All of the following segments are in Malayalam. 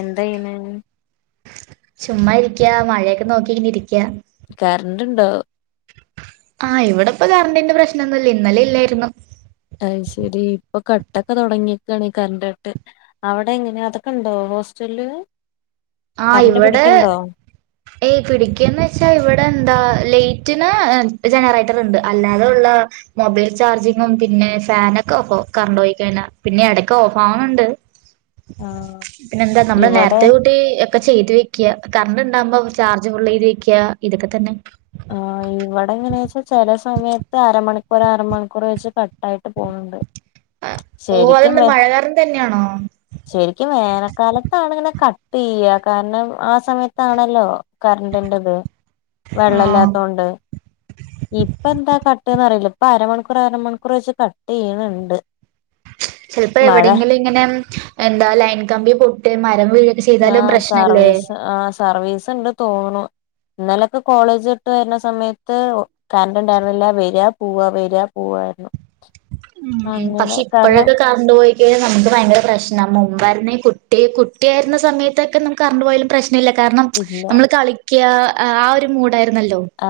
എന്തയ്യേണ്? ചുമ്മാ ഇരിക്യ. മഴയൊക്കെ നോക്കി കറന്റ്‌ ഉണ്ടോ? ആഹ്, ഇവിടെ ഇപ്പ കറണ്ടിന്റെ പ്രശ്നൊന്നില്ല. ഇന്നലെ ഇല്ലായിരുന്നു. ശരി ഇപ്പൊ കട്ടൊക്കെ തുടങ്ങിയക്കാണ്. Current cut. അവിടെ എങ്ങനെയാ അതൊക്കെ ഉണ്ടോ? [inaudible] ആ, ഇവിടെ ഏയ് പിടിക്കന്ന് വെച്ചാ ഇവിടെ എന്താ? ലൈറ്റിന് ജനറേറ്ററിൻഡ്. അല്ലാതെ ഉള്ള മൊബൈൽ ചാർജിങ്ങും പിന്നെ ഫാൻ. ഓഫോ കറണ്ട് പോയി കഴിഞ്ഞ. പിന്നെ ഇടക്ക് ഓഫ് ആവണണ്ട്. ആഹ് പിന്നെന്താ? നമ്മൾ ഇവടെ നേരത്തെ കൂട്ടി, ഒക്കെ ചെയ്ത് വെക്കുക. കറണ്ട്ഉണ്ടാകുമ്പോ ചാർജ് ഫുൾ ചെയ്ത് വെക്ക ഇതൊക്കെ തന്നെ. ഇവിടെ എങ്ങനെ വെച്ചാ ചെല സമയത്ത് അരമണിക്കൂർ അരമണിക്കൂർ വെച്ച് കട്ട ആയിട്ട് പോണുണ്ട്. ഓ.. അതെന്താ മഴ കാരണം തന്നെയാണോ? ശരിക്കും വേനൽക്കാലത്താണിങ്ങനെ. ക, തിയ്യ കാരണം ആ സമയത്താണല്ലോ കരണ്ടിന്റെത്. ആഹ് വെള്ളല്ലാത്തൊണ്ട് ഇപ്പ എന്താ? കട്ടന്ന്റിയില്ല ഇപ്പൊ അരമണിക്കൂർ അരമണിക്കൂർ വെച്ച് കട്ടേയ്യനുണ്ട്‌. ചെൽപ്പം എവിടെയെങ്കിലും ഇങ്ങനെ എന്താ ലൈൻകമ്പി പൊട്ട്യേ മരം. വീഴൊക്കെ ആ, ചെയ്താലും പ്രശ്നല്ലേ സർവീസ് ആ, സർവീസ് ഇണ്ട് തോന്നുണു. ഇന്നലൊക്കെ കോളേജ് വിട്ട് വരുന്ന സമയത്ത് കറന്റ്‌ ഉണ്ടായിരിന്നില്ല. വെരാ പോവാ വെരാ പോവ. [unintelligible] ഉം.. പക്ഷ ഇപ്പോഴക്കാ കറന്റ്‌ പോയി -. നമുക്ക് ഭയങ്കര പ്രശ്നാ. മുമ്പായിരുന്നെ ഈ കുട്ടി കുട്ടിയ ആരുന്ന സമയത്തൊക്കെ നമുക്ക് കരണ്ട് പോയ കാരണം. ഇല്ല നമ്മള് കളിക്ക്യാ ആ ഒരു മൂടാ.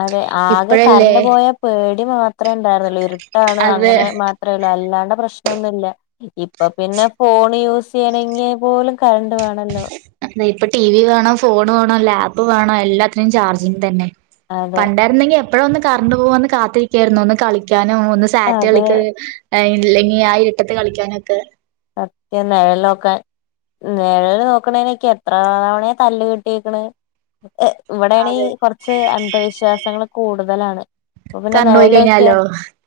അതെ, ആകെ കറണ്ട് പോയ. ഇ മാത്രമേ ഉണ്ടായിരുന്നുള്ളൂ. ഇരുട്ടാണ് അത് അങ്ങനെ മാത്രേ ഉള്ളു അല്ലാണ്ട് പ്രശ്നൊന്നുല. ഇപ്പൊ പിന്നെ ഫോൺ യൂസ് ചെയ്യണങ്കിൽ പോലും കറണ്ട് വേണല്ലോ? അതിപ്പൊ ടി വി വേണോ ഫോൺ വേണോ ലാപ്പ് വേണോ എല്ലാത്തിനും ചാർജിങ് തന്നെ. അതെ പണ്ടായിരുന്നെങ്കി എപ്പോഴാ ഒന്ന് കറണ്ട് പോവാന്ന് കാത്തിരിക്കായിരുന്നു ഒന്ന് കളിക്യാൻ. ആ, ഒന്ന് സാറ്റ് അതെ കളിക് ഇല്ലെങ്കി ആ ഇര്ട്ടെത്ത് കളിക്കാനൊക്കെ. [unintelligible] നേഴലു നോക്കണേനൊക്കേ എത്ര തവണയാ തല്ല് കിട്ടിക്കണ്. ഇവിടെണെ അതെ കുറച്ച് അന്ധവിശ്വാസങ്ങൾ കൂടുതലാണ്. അപ്പൊ പിന്നെ കറണ്ടുപോയി നിഴൽ നോക്കിയാ കഴിഞ്ഞാലോ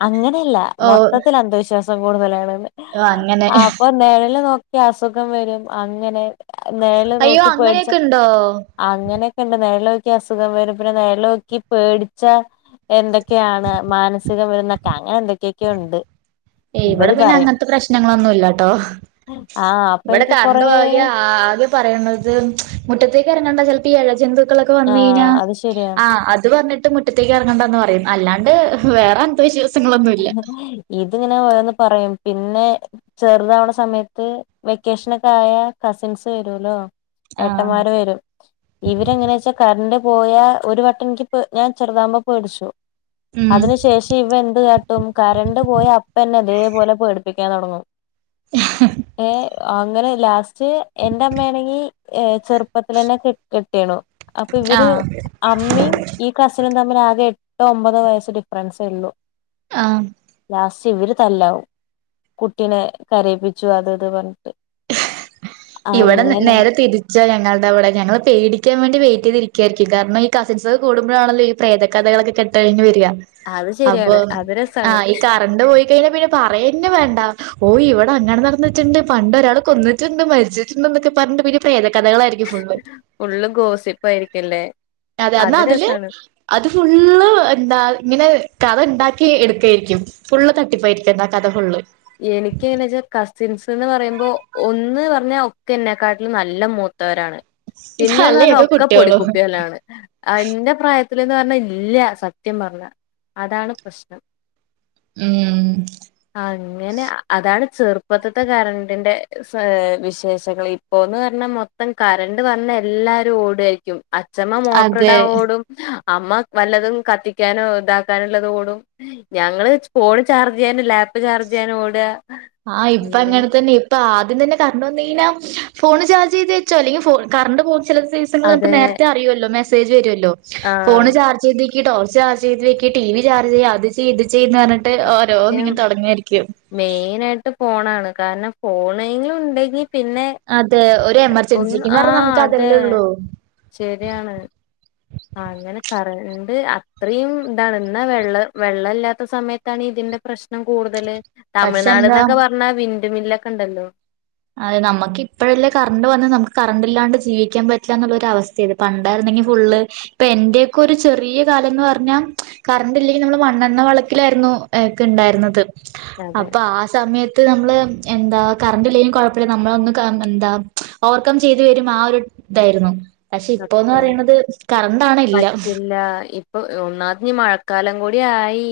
അങ്ങനെയല്ല മൊത്തത്തിൽ അന്ധവിശ്വാസം കൂടുതലാണ് ഓ അങ്ങ ആ അപ്പൊ നീഴൽ നോക്കിയാ അസുഖം വരും അങ്ങനെ നെഴൽ അയ്യോ നോക്കി പോടിച്ചാ അങ്ങനെയൊക്കെ ഉണ്ടോ അങ്ങനെയൊക്കെ ഉണ്ട് നെഴൽ... നോക്കി അസുഖം വരും പിന്നെ നെഴലോ ക്കി പേടിച്ചാ എന്തൊക്കെയാണ് മാനസിക.. അസുഖംരുന്നക്കെ അങ്ങനെ എന്തൊക്കെയൊക്കെയെ ഉണ്ട്.. ഇവിടെ ഇവര് പിന്നെ പറയും അങ്ങനത്തെ പ്രശ്നങ്ങളൊന്നുംല്ലട്ടോ.. ആഹ് അപ്പൊ ഇവിടെ എനിക്ക് കറണ്ട് കൊറേ പോയാ ആകെ പറയണത് മുറ്റത്തേക്ക് ഇറങ്ങണ്ട ചിലപ്പ ഈ ഇഴജെതു ക്കളൊക്കെ വന്ന് കഴിഞ്ഞ ആഹ് അത് ശരിയാ ആ അത്പറഞീട്ട് മുറ്റത്തേക്ക് ഇറങ്ങണ്ടന്ന് പറയും അല്ലാണ്ട് വേറെ അന്താവിശ്വാസ [inaudible] ഇതിങ്ങനെ ഓരോന്ന് പറയും പിന്നെ ചെറുതാവണ സമയത്ത് വെക്കേഷൻ ഒക്കെ ആയാ കസിൻസ് വരുല്ലോ ആഹ് ഏട്ടന്മാര് വരും ഇവരെങ്ങനെയ വെച്ചാ കറണ്ട് പോയാ ഒരു വട്ടം എനിക്ക്പ്പം ഞാൻ ചെറുതാവുംപോ പേടിച്ചു ഉം അതിന് ശേഷം ഇവൻ എന്ത് കാട്ടി കരണ്ട് പോയ അപ്പന്നെ ഇതേപോലെ പെടിപ്പിക്കാൻ തുടങ്ങും ഏ അങ്ങനെ ലാസ്റ്റ് എന്റെ അമ്മയാണെങ്കി ഏ ചെറുപ്പത്തിലെന്നെ കെട്ടിയെണു അപ്പൊ ഇവര് ആഹ് അമ്മയും ഈ കസിനും തമ്മി ഇവര് ആകെ എട്ടോ ഒമ്പതോ വയസ് ഡിഫറൻസെ ഉള്ളു ആഹ് ലാസ്റ്റ് ഇവര് തല്ലാവും കുട്ടിനെ കരയിപ്പിച്ചു അത് ഇത് പറഞ്ഞു ഇവിടെ നേരെ തിരിച്ചാ ഞങ്ങളുടെ അവിടെ ഞങ്ങള് പേടിക്കാൻ വേണ്ടി വെയിറ്റ് യ്തിരിക്കായിരിക്കും കാരണം ഈ കസിൻസ് കൂടുമ്പോഴാണല്ലോ ഇ പ്രേത കഥകളെക്കക്കെട്ട് കഴിഞ് വരിക. അത് അപ്പൊ ശരിയാണ് അത് രസാണ് ആഹ ഈ കറണ്ട് പോയി കഴിഞ്ഞാൽ പിന്നെ പറയന്നെ വേണ്ട.. ഓ ഇവിടെ അങ്ങനെ നടന്നിട്ടുണ്ട് പണ്ട് ഒരാൾ കൊന്നിട്ടുണ്ട് മരിച്ചിട്ടുണ്ട് എന്നൊക്കെ പറഞ്ഞ് പിന്നെ പ്രേത ഫുള്ള് ഗോസിപ്പാ ആയിരിക്കല്ലേ. അതെ എന്നാ അത് അതില് രസാണ് അത് ഫുള്ള് എന്താ ഇങ്ങനെ കഥ ഉണ്ടാക്കി എടുക്കായിരിക്കും ഫുള്ള് തട്ടിപ്പായിരിക്കും ആ കഥ ഫുള്ള്. എനിക്ക് എങ്ങനാ വെച്ചാ കസിൻസ്ന്ന് പറയുമ്പോ ഒന്ന് പറഞ്ഞാ ഒക്കെ എന്നെക്കാട്ടിലും നല്ല മൂ ത്തവരാണ് പിന്നെന്ന് അല്ലേ പറഞ്ഞാ ഒക്കെ കുട്ടിയോളും പൊടിക്കുപ്പില്ലാണ് ഇന്റെ പ്രായത്തി ത്തിലന്ന് പറഞ്ഞ ഇല്യ സത്യം പറഞ്ഞ അതാണ് പ്രശ്നം. ഉം ങ്ങെനെ അത അതാണ് ചെറുപ്പത്ത്ത്തെ കരണ്ടിന്റെ സ വിശേഷങ്ങൾ ഇപ്പോന്ന് പറഞ്ഞാ മൊത്തം കരണ്ട് വ വന്നാ എല്ലാരും ഓടായിരിക്കും അഛമ്മ മോട്ടോർ ഇടാ അതെ ഓടും ഹ അമ്മ വല്ലതും കത്തിക്കാനോ ഇതാക്കാനുള്ളത് ഓടും ഞങ്ങള് ഫോൺ ചാർജ് ചെയ്യാന ലാപ്പ് ചാർജ് ചെയ്യാനോടാ ആഹ് ഇപ്പ അങ്ങനെ തന്നെ ഇപ്പ ആ ദ്യം തന്നെ കറണ്ട് വന്നു കഴിഞ്ഞാ ഫോണ് ചാർജ് ചെയ്ത് വെച്ചോ അല്ലെങ്കി ഫോ ക്കറണ്ട് പോ ചില ദിസങ്ങൾ നമുക്ക് അതെ നേരത്തെ അറിയുല്ലോ മെസേജ് വരുമല്ലോ ഫോൺ ആഹ് ചാർജ് ചെയ് ഈ ടോർച്ച് ചർജ്ചൈത് വെക്ക് ടി വി ചർജ് ചെയ്യ് അത് ചെയ്യ് ഇത് ചെയ്യ് ചെയ്ന്ന് പറഞ്ഞിട്ട് ഓരോന്ന് ഇങ്ങനെ തുടങ്ങായിരിക്കും. മെയിനായിട്ട് ഫോണാണ് കാരണം ഫോണങ്കിലും ഉണ്ടെങ്കി പിന്നെ അതെ ഒരു ഒന്ന് എമർജൻസിക്ക്ന്ന് ആ പറഞ്ഞാ നമുക്ക് അതെ അതല്ലേ ഉള്ളൂ ശരിയാണ്. ആ അങ്ങനെ കറണ്ട് അത്രയും ഇന്താണ് ഇന്നാ വെള്ള വെള്ള ഇല്ലാത്ത സമയത്താണ് ഇതി പ്രശ്നം കൂടുതല് പക്ഷെ എന്താ തമിഴ്നാട്ന്നൊക്കെ പറഞ്ഞാ വിൻണ്ട് മില്ലൊക്കെ ഉണ്ടല്ലോ., അതെ നമുക്ക് ഇപ്പഴെല്ലേ കറണ്ട് വന്ന് നമുക്ക് കറണ്ട് ഇല്ലാണ്ട് ജീവിക്കൻ പറ്റില്ലന്ന്ള്ളൊ ഒരു അവസ്ഥയാണ് പണ്ടായിരുന്നെങ്കിൽ ഫുള്ള് ഇപ്പൊ എന്റെയും പ്പം ഒരു ചെറിയ കാലം എന്ന് പറഞ്ഞാൽ കറണ്ട് ഇല്ലെങ്കിൽ നമ്മൾ മണ്ണെണ്ണ വെളക്കിലായിരുന്നു ഒക്കെണ്ടായിരുന്നത് അതെ അപ്പൊ ആ സമയത്ത് നമ്മള് എന്താ കറണ്ടില്ലെ കൊഴപ്പോല്ല നമ്മളന്ന് കാ എന്താ ഓവർകം ചെയ്ത് വരും ആ ഒരു ഇതായിരുന്നു. പക്ഷെ ഇപ്പോന്ന് സത്യാണ് പറയുന്നത് കറണ്ടാണ് എല്ലാം പറ്റില്ല ഇപ്പൊ ഒന്നാത് മഴക്കാലം കൂടി ആയി.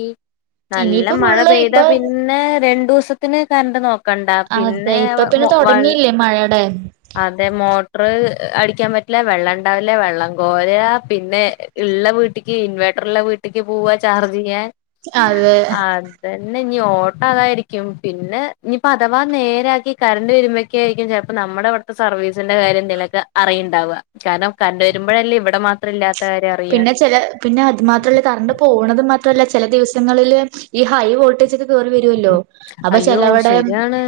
നല്ല ഇനിയിപ്പോ മഴ ഫുള്ള് പെയ്താ ഇപ്പൊ പിന്നെ രണ്ടുസത്തിന് കറണ്ട് നോക്ക്‌ കണ്ട അതെ പിന്നെ ഇപ്പൊ പിന്നെ [unintelligible] തുടങ്ങിയില്ലേ മഴയുടെ അതെ മോട്ടർ അടി ക്കാൻ പറ്റില്ല വെള്ള ണ്ടാവില്ല വെള്ളം കോരാ പിന്നെ ള്ള വീട്ടിക്ക് ഇൻവേർട്ടർള്ള വീട്ടിക്ക് പോവാ ചാർജ് ചെയ്യാൻ. അത് അതന്നെ. ഇനി ഓട്ടം അതായിരിക്കും പിന്നെ ഇനിപ്പോ അഥവാ നേരാക്കി കറണ്ട് വരുമ്പോക്കെ ആയിരിക്കും ചെലപ്പോ നമ്മ മ്മടെവിടുത്തെ സർവീസിന്റെ കാര്യംന്തിലക്കെ അറിയുണ്ടാവാ കാരണം കരണ്ട് വരുമ്പോഴല്ലേ ഇവിടെ മാത്രഇല്ലത്ത പിന്നെ ചെല പിന്നെ അത് മാത്രല്ലാ കറണ്ട് പോണത് മാത്ര മാത്രല്ല ചെല ദിവസങ്ങളിൽ ഈ ഹൈ വോൾട്ടേജോക്കെ കേറി വര് ല്ലോ അപ്പൊ അയ്യോ ചെലവടേ ശരിയാണ്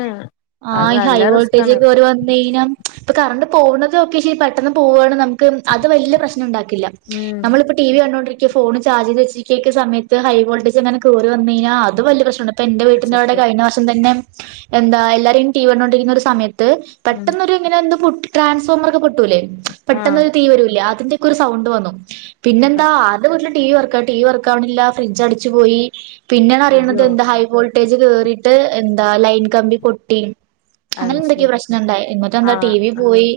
ആ അത് ഹൈ നല്ല റിസ്കാണ് വോൾട്ടേജോക്കെ കേറി വന്ന് കയിഞ്ഞ ഇപ്പൊ കറണ്ട് പോകുന്നതൊക്കെക്ഷെരി പെട്ട പോവാണ് നമക്ക് അത് വല്യ പ്രശ്നം ഇണ്ടാക്കില്ല. ഉം നമ്മളിപ്പൊ ടി വി കണ്ടോണ്ടിരിക്ക്‌ ക്ക ഫോണ് ചാർ്ജിൽ വച്ചിരിക്കൊക്ക സമയത്ത് ഹൈ വോൾട്ടേജ് എങ്ങാനും കയറി വന്നീയ്ഞ്ഞാ അത് വല്യ പ്രശ്നോണ്ടാ ഇപ്പൊ എന്റെ വീട്ടിന്റെറ അവിടെ സത്യം കഴിഞ്ഞ വർഷം തന്നെ എന്താ എല്ലാരെയും ടീവിണ്ടോണ്ടിരിക്കുന്ന ഒരു സമയത്ത് ത്ത് ഉം പെട്ടൊന്നൊരുങ്ങനെ എന്തോ പൊ ട്രാൻസ്ഫോർമറോക്കെ പൊട്ടൂല്ലേ പെട്ടെന്ന് ആഹ് ഒരു തീ വരൂല്ലെ ന്റെക്കൊരു സൗണ്ട് വന്നു അതാ പിന്നെന്താ അത് [inaudible] ടീവി വർക്ക ടീവി വർക്കാവണില്ല ഫ്രിഡ്ജ് അടിച്ചു പോയി പിന്നെയാണ് അറിയുന്നത് അയ്യോ എന്താ ഹൈ വോൾട്ട് ട്ടേജ് കേറിട്ട് എന്താ ലൈൻ കമ്പി പൊട്ടി. അങ്ങനെ അത് ശരി എന്തൊക്കെയോ പ്രശ്നം ഇണ്ടായി എന്നിട്ട എന്താ ടി വി ആഹ് പോയി.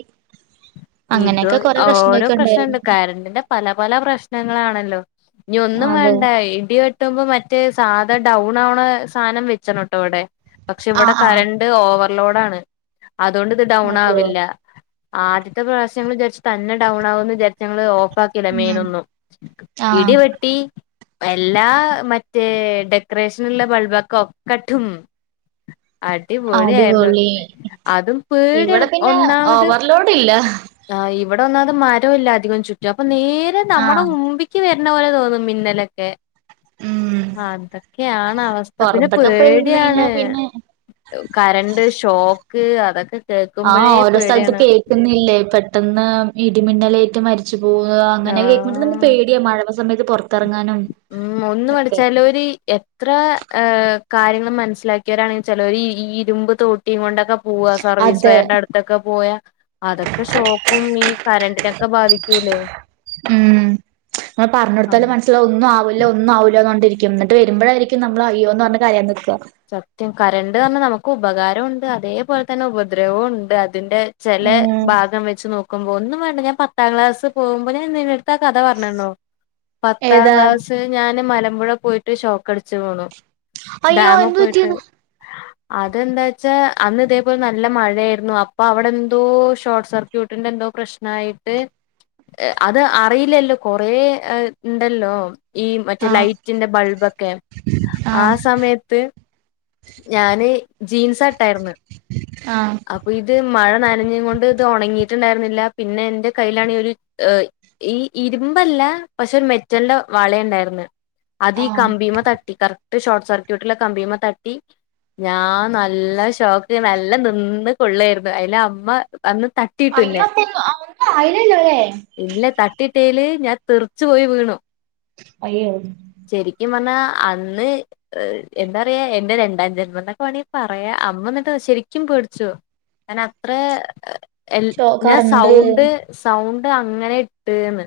ഇത് അങ്ങനെയൊക്കെ കൊറെ ഓരോ പ്രശ്നൊക്കെ ഉണ്ടായിരുന്നു പ്രശ്നണ്ട് കരണ്ടിന്റെ പല പല പ്രശ്നങ്ങളാണല്ലോ ഇനി ഒന്നും അതെ വേണ്ട ഇടിവെട്ട് ട്ടുമ്പോ മറ്റേ സാധ ഡൗൺ ആവണ സാധനം വെച്ച്ണട്ടോ ഇവടെ. പക്ഷെ ഇവിടെ ആഹ് ആഹ് കറണ്ട്റ് ഓവർലോഡ് ആണ് അതുകൊണ്ട് ഇത് ഡൗൺ അതെയോ ആവില്ല. ആദ്യത്തെ പ്രാവശ്യാം വിചാരിച്ചു തന്നെ ഡൗൺ ആകും വിചാരിച്ചു ഞങ്ങള് ഓഫ് ക്കീല്ലാ ഉം മെയ്നൊന്നും ആഹ് ഇടിവെട്ടി എല്ലാ മറ്റേ ഡെക്കറേഷനുള്ള ബൾബൊക്കെ ഒക്കെ ഡും അടിപൊളിയാരുന്നു അടിപൊളി അതും പേടിയണ് ഒന്നാമത്. ട്ടില്ല ആ ഇവിടെ ഒന്നാമത് മരോല്ല അധികം ചുറ്റും അപ്പൊ നേരെ നമ്മുടെ ആഹ് മുമ്പിക്ക് വര് ണപോലെ തോന്നും മിന്നലൊക്കെ. ഉം അതൊക്കെയാണ് അവസ്ഥ പിന്നെ പൊറത്തൊക്കെ പോയി നിന്ന് പേടിയാണ്. കഴിഞ്ഞാ പിന്നെ കരണ്ട് ഷോക്ക് അതൊക്കെ ആ കേൾക്കുമ്പോഴേ ഓരോ സ്ഥലത്ത് പേടിയാണ് കേക്കുന്നില്ലേ. പെട്ടെന്ന് ഇടിമിന്നലേറ്റ് മരിച്ചു പോവുക അങ്ങനെ കേൾക്കുമ്പോഴേ തന്നെ ആഹ് പേടിയ മഴവ സമയത്ത് പൊറത് ഉം ഒന്ന് പഠിച്ചാല് ഒര് എത്ര ഏ കാര്യങ്ങൾ മനസ്സിലാക്കിയവരാണെച്ചാൽ ഒര് ഇരുമ്പ് തോട്ടിയും കൊണ്ട് ക്കെ പോവാ സർവീസ് അതെ വയറിന്റെ അടുത്തൊക്കെ പോയാ അതൊക്കെ ഷോക്കും ഈ കറണ്ടിനൊക്കെ ബാധിക്കൂലേ. ഉം ന്ന പറഞ്ഞ കൊടുത്താലും അങ്ങനെ മനസ്സിലാവു ല്ല ഒന്നുംവില്ലാന്ന് പറഞ്ഞോണ്ടിരിക്കും ന്ന്ട്ട് വരുമ്പോഴായിരിക്കും നമ്മൾ അയ്യോന്ന് പറഞ്ഞ് കരയാൻ നിക്കാ. സത്യം കരണ്ട് പറഞ്ഞാൽ നമുക്ക് ഉപകാരം ഉണ്ട് അതേപോലെ തന്നെ ഉപദ്രവവും ഒണ്ട് അ ഇതിന്റെ ചെല ഉം ഭാഗം വെച്ച് നോക്കുമ്പോ ഒന്നും വേണ്ട ഞാൻ പത്താം ക്ലാസ് പോക്മ്പോ ഞാൻ [unintelligible] [inaudible] കഥ പറഞ്ഞന്നോ പത്താം ഏതാ ക്ലാസ് ഞാന് മന ഇവിടെ പോയിട്ട് ഷോക്ക് അടിച്ച് വീണു. അയ്യോ ഡാമി എന്ത് പോയിട്ട് പറ്റിന്ന്? അതെന്താച്ചാ അന്ന് ഇതേപോലെ നല്ല മഴയാര്ന്നു അപ്പൊ അവിടെ എന്തോ ഷോർട്ട് സർക്യൂട്ടിന്റെ എന്തോ പ്പൊ പ്രശ്നായിട്ട് അത് അറിയില്ലല്ലോ കൊറേണ്ടല്ലോ. ഈ മറ്റേ ആഹ് ലൈറ്റിന്റെ ബൾബൊക്കെ ആ ആഹ് സമയത്ത് ഞാന് ജീൻസാട്ടായിര്ന്ന് ആഹ് അപ്പൊ ഇത് മ മഴ നനഞ്ഞ് കൊണ്ട് ഇത് ഒണങ്ങീട്ട്ണ്ടാരുന്നില്ല പിന്നെ ഇൻ്റ കയ്യിലാണെ ഒരു ഈ ഇരുമ്പാ മ്പല്ലാ പക്ഷെ മെന്റൽൻ്റെ വള ഇണ്ടാര്ന്ന് അതീ ആഹ് കമ്പീമ തട്ടി കറക്റ്റ് ഷോർട്ട് സർക്യൂട്ടിലെ കമ്പീമ്മ ത റ്റി ഞാ നല്ല ഷോക്ക് നല്ല നിന്ന് കൊള്ളേര്ന്ന് അയിലെ അമ്മ വന്ന് തട്ടീട്ട് അയ്യോ ഇന്നെ അപ്പൊ ഒന്നും ഒന്നും ആയില്ലല്ലോ അല്ലേ ഇല്ല തട്ടീട്ടേല് ഞാ തെറ്ച്ച് പോയി വീണു അയ്യോ ശെരിക്കും പറഞ്ഞാ അന്ന് എന്താറിയാ ൻ ന്റെ രണ്ടാം ജന്മം ന്നൊക്കെ വേണെ പറയാ അമ്മ എന്നിട്ട് ശെരിക്കും പേടിച്ചു. കാ നത്രെ എൽ ശോ ഞാൻ കറണ്ട് സൗണ്ട് സൗണ്ട് അങ്ങനെ ഇട്ട് ന്ന്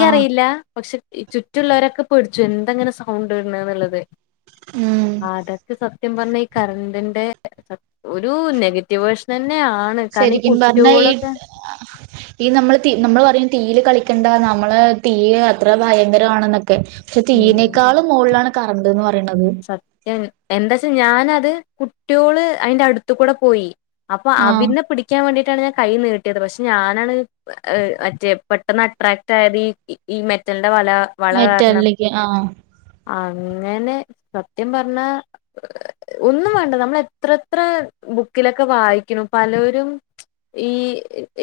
ആഹ് പക്ഷ് ഈ ചുറ്റുള്ളവരൊക്കെ പേടിച്ചു എന്തങ്ങനെ സൗണ്ട്ട്ണ് ന്ന്ള്ളത്. ഉം അതൊക്കെ സത്യം പറഞ്ഞ ഈ കര ണ്ടിന്റെ [inaudible] ഒരു നെഗറ്റീവ് വേഷനാ ശരിക്കും പറഞ്ഞാ ഈ ഈ നമ്മള് തി നമ്മള് പറയും തീയില് കളിക്കണ്ട നമ്മള് തീ അത്ര ഭയങ്കരമാണെന്നൊ ക്കെ ക്ഷെ തീയിനേക്കാളും മോളിലാണ് കറണ്ട്ന്ന് പ സത്യ ൻ എന്താച്ചാ ഞാനത് കുട്ടിഓള് അയിൻ്റെ അടുത്തു കൂടെ പോയി. അപ്പൊ ആഹ് അവിന്നെ പിടിക്ക്യാ വേണ്ടി ട്ടാണ് ഞാൻ കൈ നീട്ടിയത് പക്ഷെ ഞാനാണ് മറ്റേ പെട്ടെന്ന് അട്രാക്ട് ആയത് ഈ ഈ ഈ മെറ്റൽ ൻ്റെവല വള കാരണം മെറ്റാലിലേക്ക് ആഹ് അങ്ങനെ സത്യം പറഞ്ഞാ ഒന്നും വേണ്ട നമ്മൾ എത്ര എത്ര ബുക്കിലൊക്കെ വായിക്കു പലോരും ഈ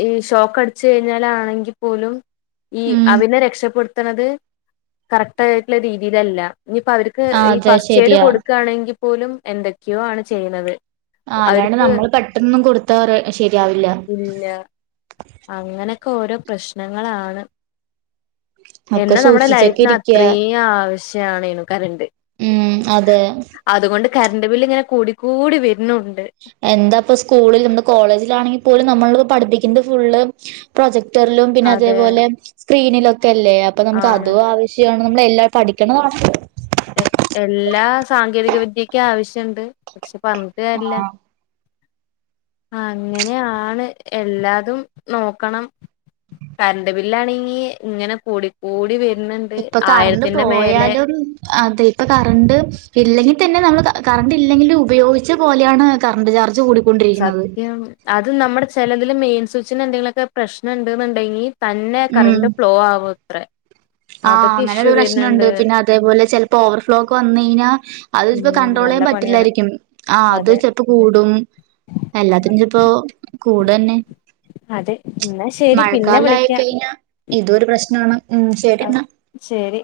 ഈ ഷോക്കടിച്ച് കയിഞ്ഞാലാണെങ്കി പോലും ഈ ഉം അവനെ രക്ഷപ്പെടുത്തണത് കറക്റ്റ് ആയിട്ടുള്ള രീതിയിലല്ല. ഇനിയിപ്പോ അവര്ക്ക് ആഹ് ഈ അതെ ഫസ്റ്റ് എയ്ഡ് ശരിയാ കൊടുക്കാണെങ്കി പോലും എന്തൊക്കെയോ ആണ് ചെയ്യ്ണത്. ആ അല്ലാണ്ട് നമ്മള് പെട്ടെന്നും കൊടുത്താറ് ശരിയാവില്ല. അങ്ങനക്കോരോ പ്രശ്നങ്ങളാണ്. എന്ന ഒക്കെ നമ്മുടെ സൂക്ഷിച്ചൊക്കെ ലൈഫ്‌ന് ഇരിക്ക അത്രീം ആവശ് ജാണേനു കരൻ്റ് ഉം അതെ അതുകൊണ്ട് കരൻ്റ് ബില്ല് ഇങ്ങനെ കൂടി കൂടി വെര് എന്താപ്പ സ്കൂളിൽന്ന് കോളേജിലാണെങ്കി പോലും നമ്മള് പഠിപ്പിക്ക്ന്നത് ഫുള്ള് പ്രൊജക് റ്റർലും പിന്നെ അതെ അതേപോലെ സ്ക്രീനിലൊക്കെ അല്ലേ അപ്പൊ നമുക്ക് ആണ് അതു ആവശ്യാ [unintelligible] നമ്മളെല്ലാം പഠിക്കണതാണ്. എ എല്ലാ സാങ്കേതിക വിദ്യക്ക്യാവിശ് റ്റണ്ട് പക്ഷെ പറഞ്ഞിട്ട് കാര്യല്ലാ. ആഹ് അങ്ങനെ ആണ് എല്ലാതും നോക്കണം. കറണ്ട് ബില്ലാണെങ്കി ഇങ്ങനെ കൂടി കൂടി വെര് ഇപ്പ കറണ്ട് പോയാലും അതെ ഇപ്പ കറണ്ട് ഇല്ലെങ്കി തന്നെ നമ്മള് ക കറണ്ട് ഇല്ലെങ്കിലും ഉപയോഗിച്ച പോലെയാണ് കറണ്ട് ചാർ സത്യം അത് നമ്മടെ ചിലതില് മെയിൻ സ്വിച്ചിന് എന്തെങ്കിലു ഒക്കെ പ്രശ്നം ഇണ്ട്ന്ന് ഇണ്ടെങ്കി തന്നെ ഉം കറന്റ് ഫ്ലോ ആവു ത്രേ ആഹ് അങ്ങനെ ഒരു പ്രശ്നൊണ്ട് പിന്നെ അതേപോലെ ചെലപ്പോ ഓവർഫ്ലോ ക്കെ വന്നി അത് ഇപ്പോ ഉം നല്ല കണ്ട്രോളെയ്യാൻ പണിയാണ് പറ്റില്ലായിരിക്കും ആ അത് അതെ ചെപ്പോ കൂടും എല്ലാത്തിനും ജ്പ്പോ കൂട് ന്നെ ഇന്നാ ശരി പിന്നെ വിളിക്ക്യാ. കെയിഞ്ഞാ ഇതു ഒരു പ്രശ്നാണ് ഉം ശെരി ന്നാ. ശരി